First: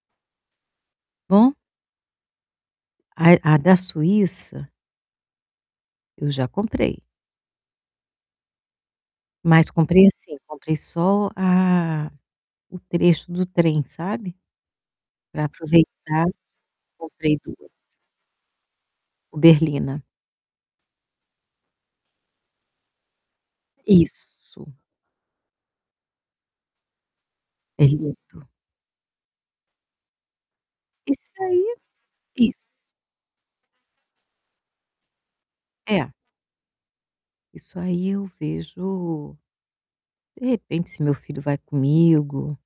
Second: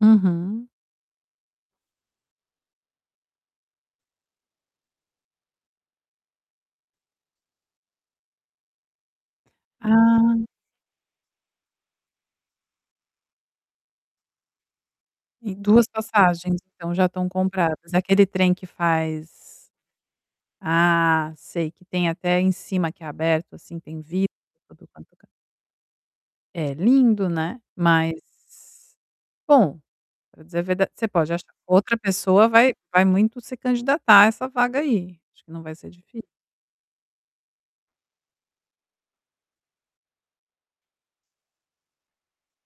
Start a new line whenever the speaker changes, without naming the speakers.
Uhum.
Bom? A a da Suíça eu já comprei. Mas comprei, assim,
Ah.
comprei só a o trecho do trem, sabe, para
Tem 2
aproveitar
passagens então já estão
comprei 2.
compradas. É aquele trem que
O
faz
Berlina.
Ah, sei, que tem até em cima que é aberto, assim, tem vidro.
Isso.
[unintelligible] É lindo né,
É
mas,
lindo.
bom, para dizer a verda você
Isso
pode achar
aí,
outra pessoa
isso.
vai vai muito se candidatar a essa vaga aí, acho que não vai ser
É.
difi
Isso aí eu vejo de repente se meu filho vai comigo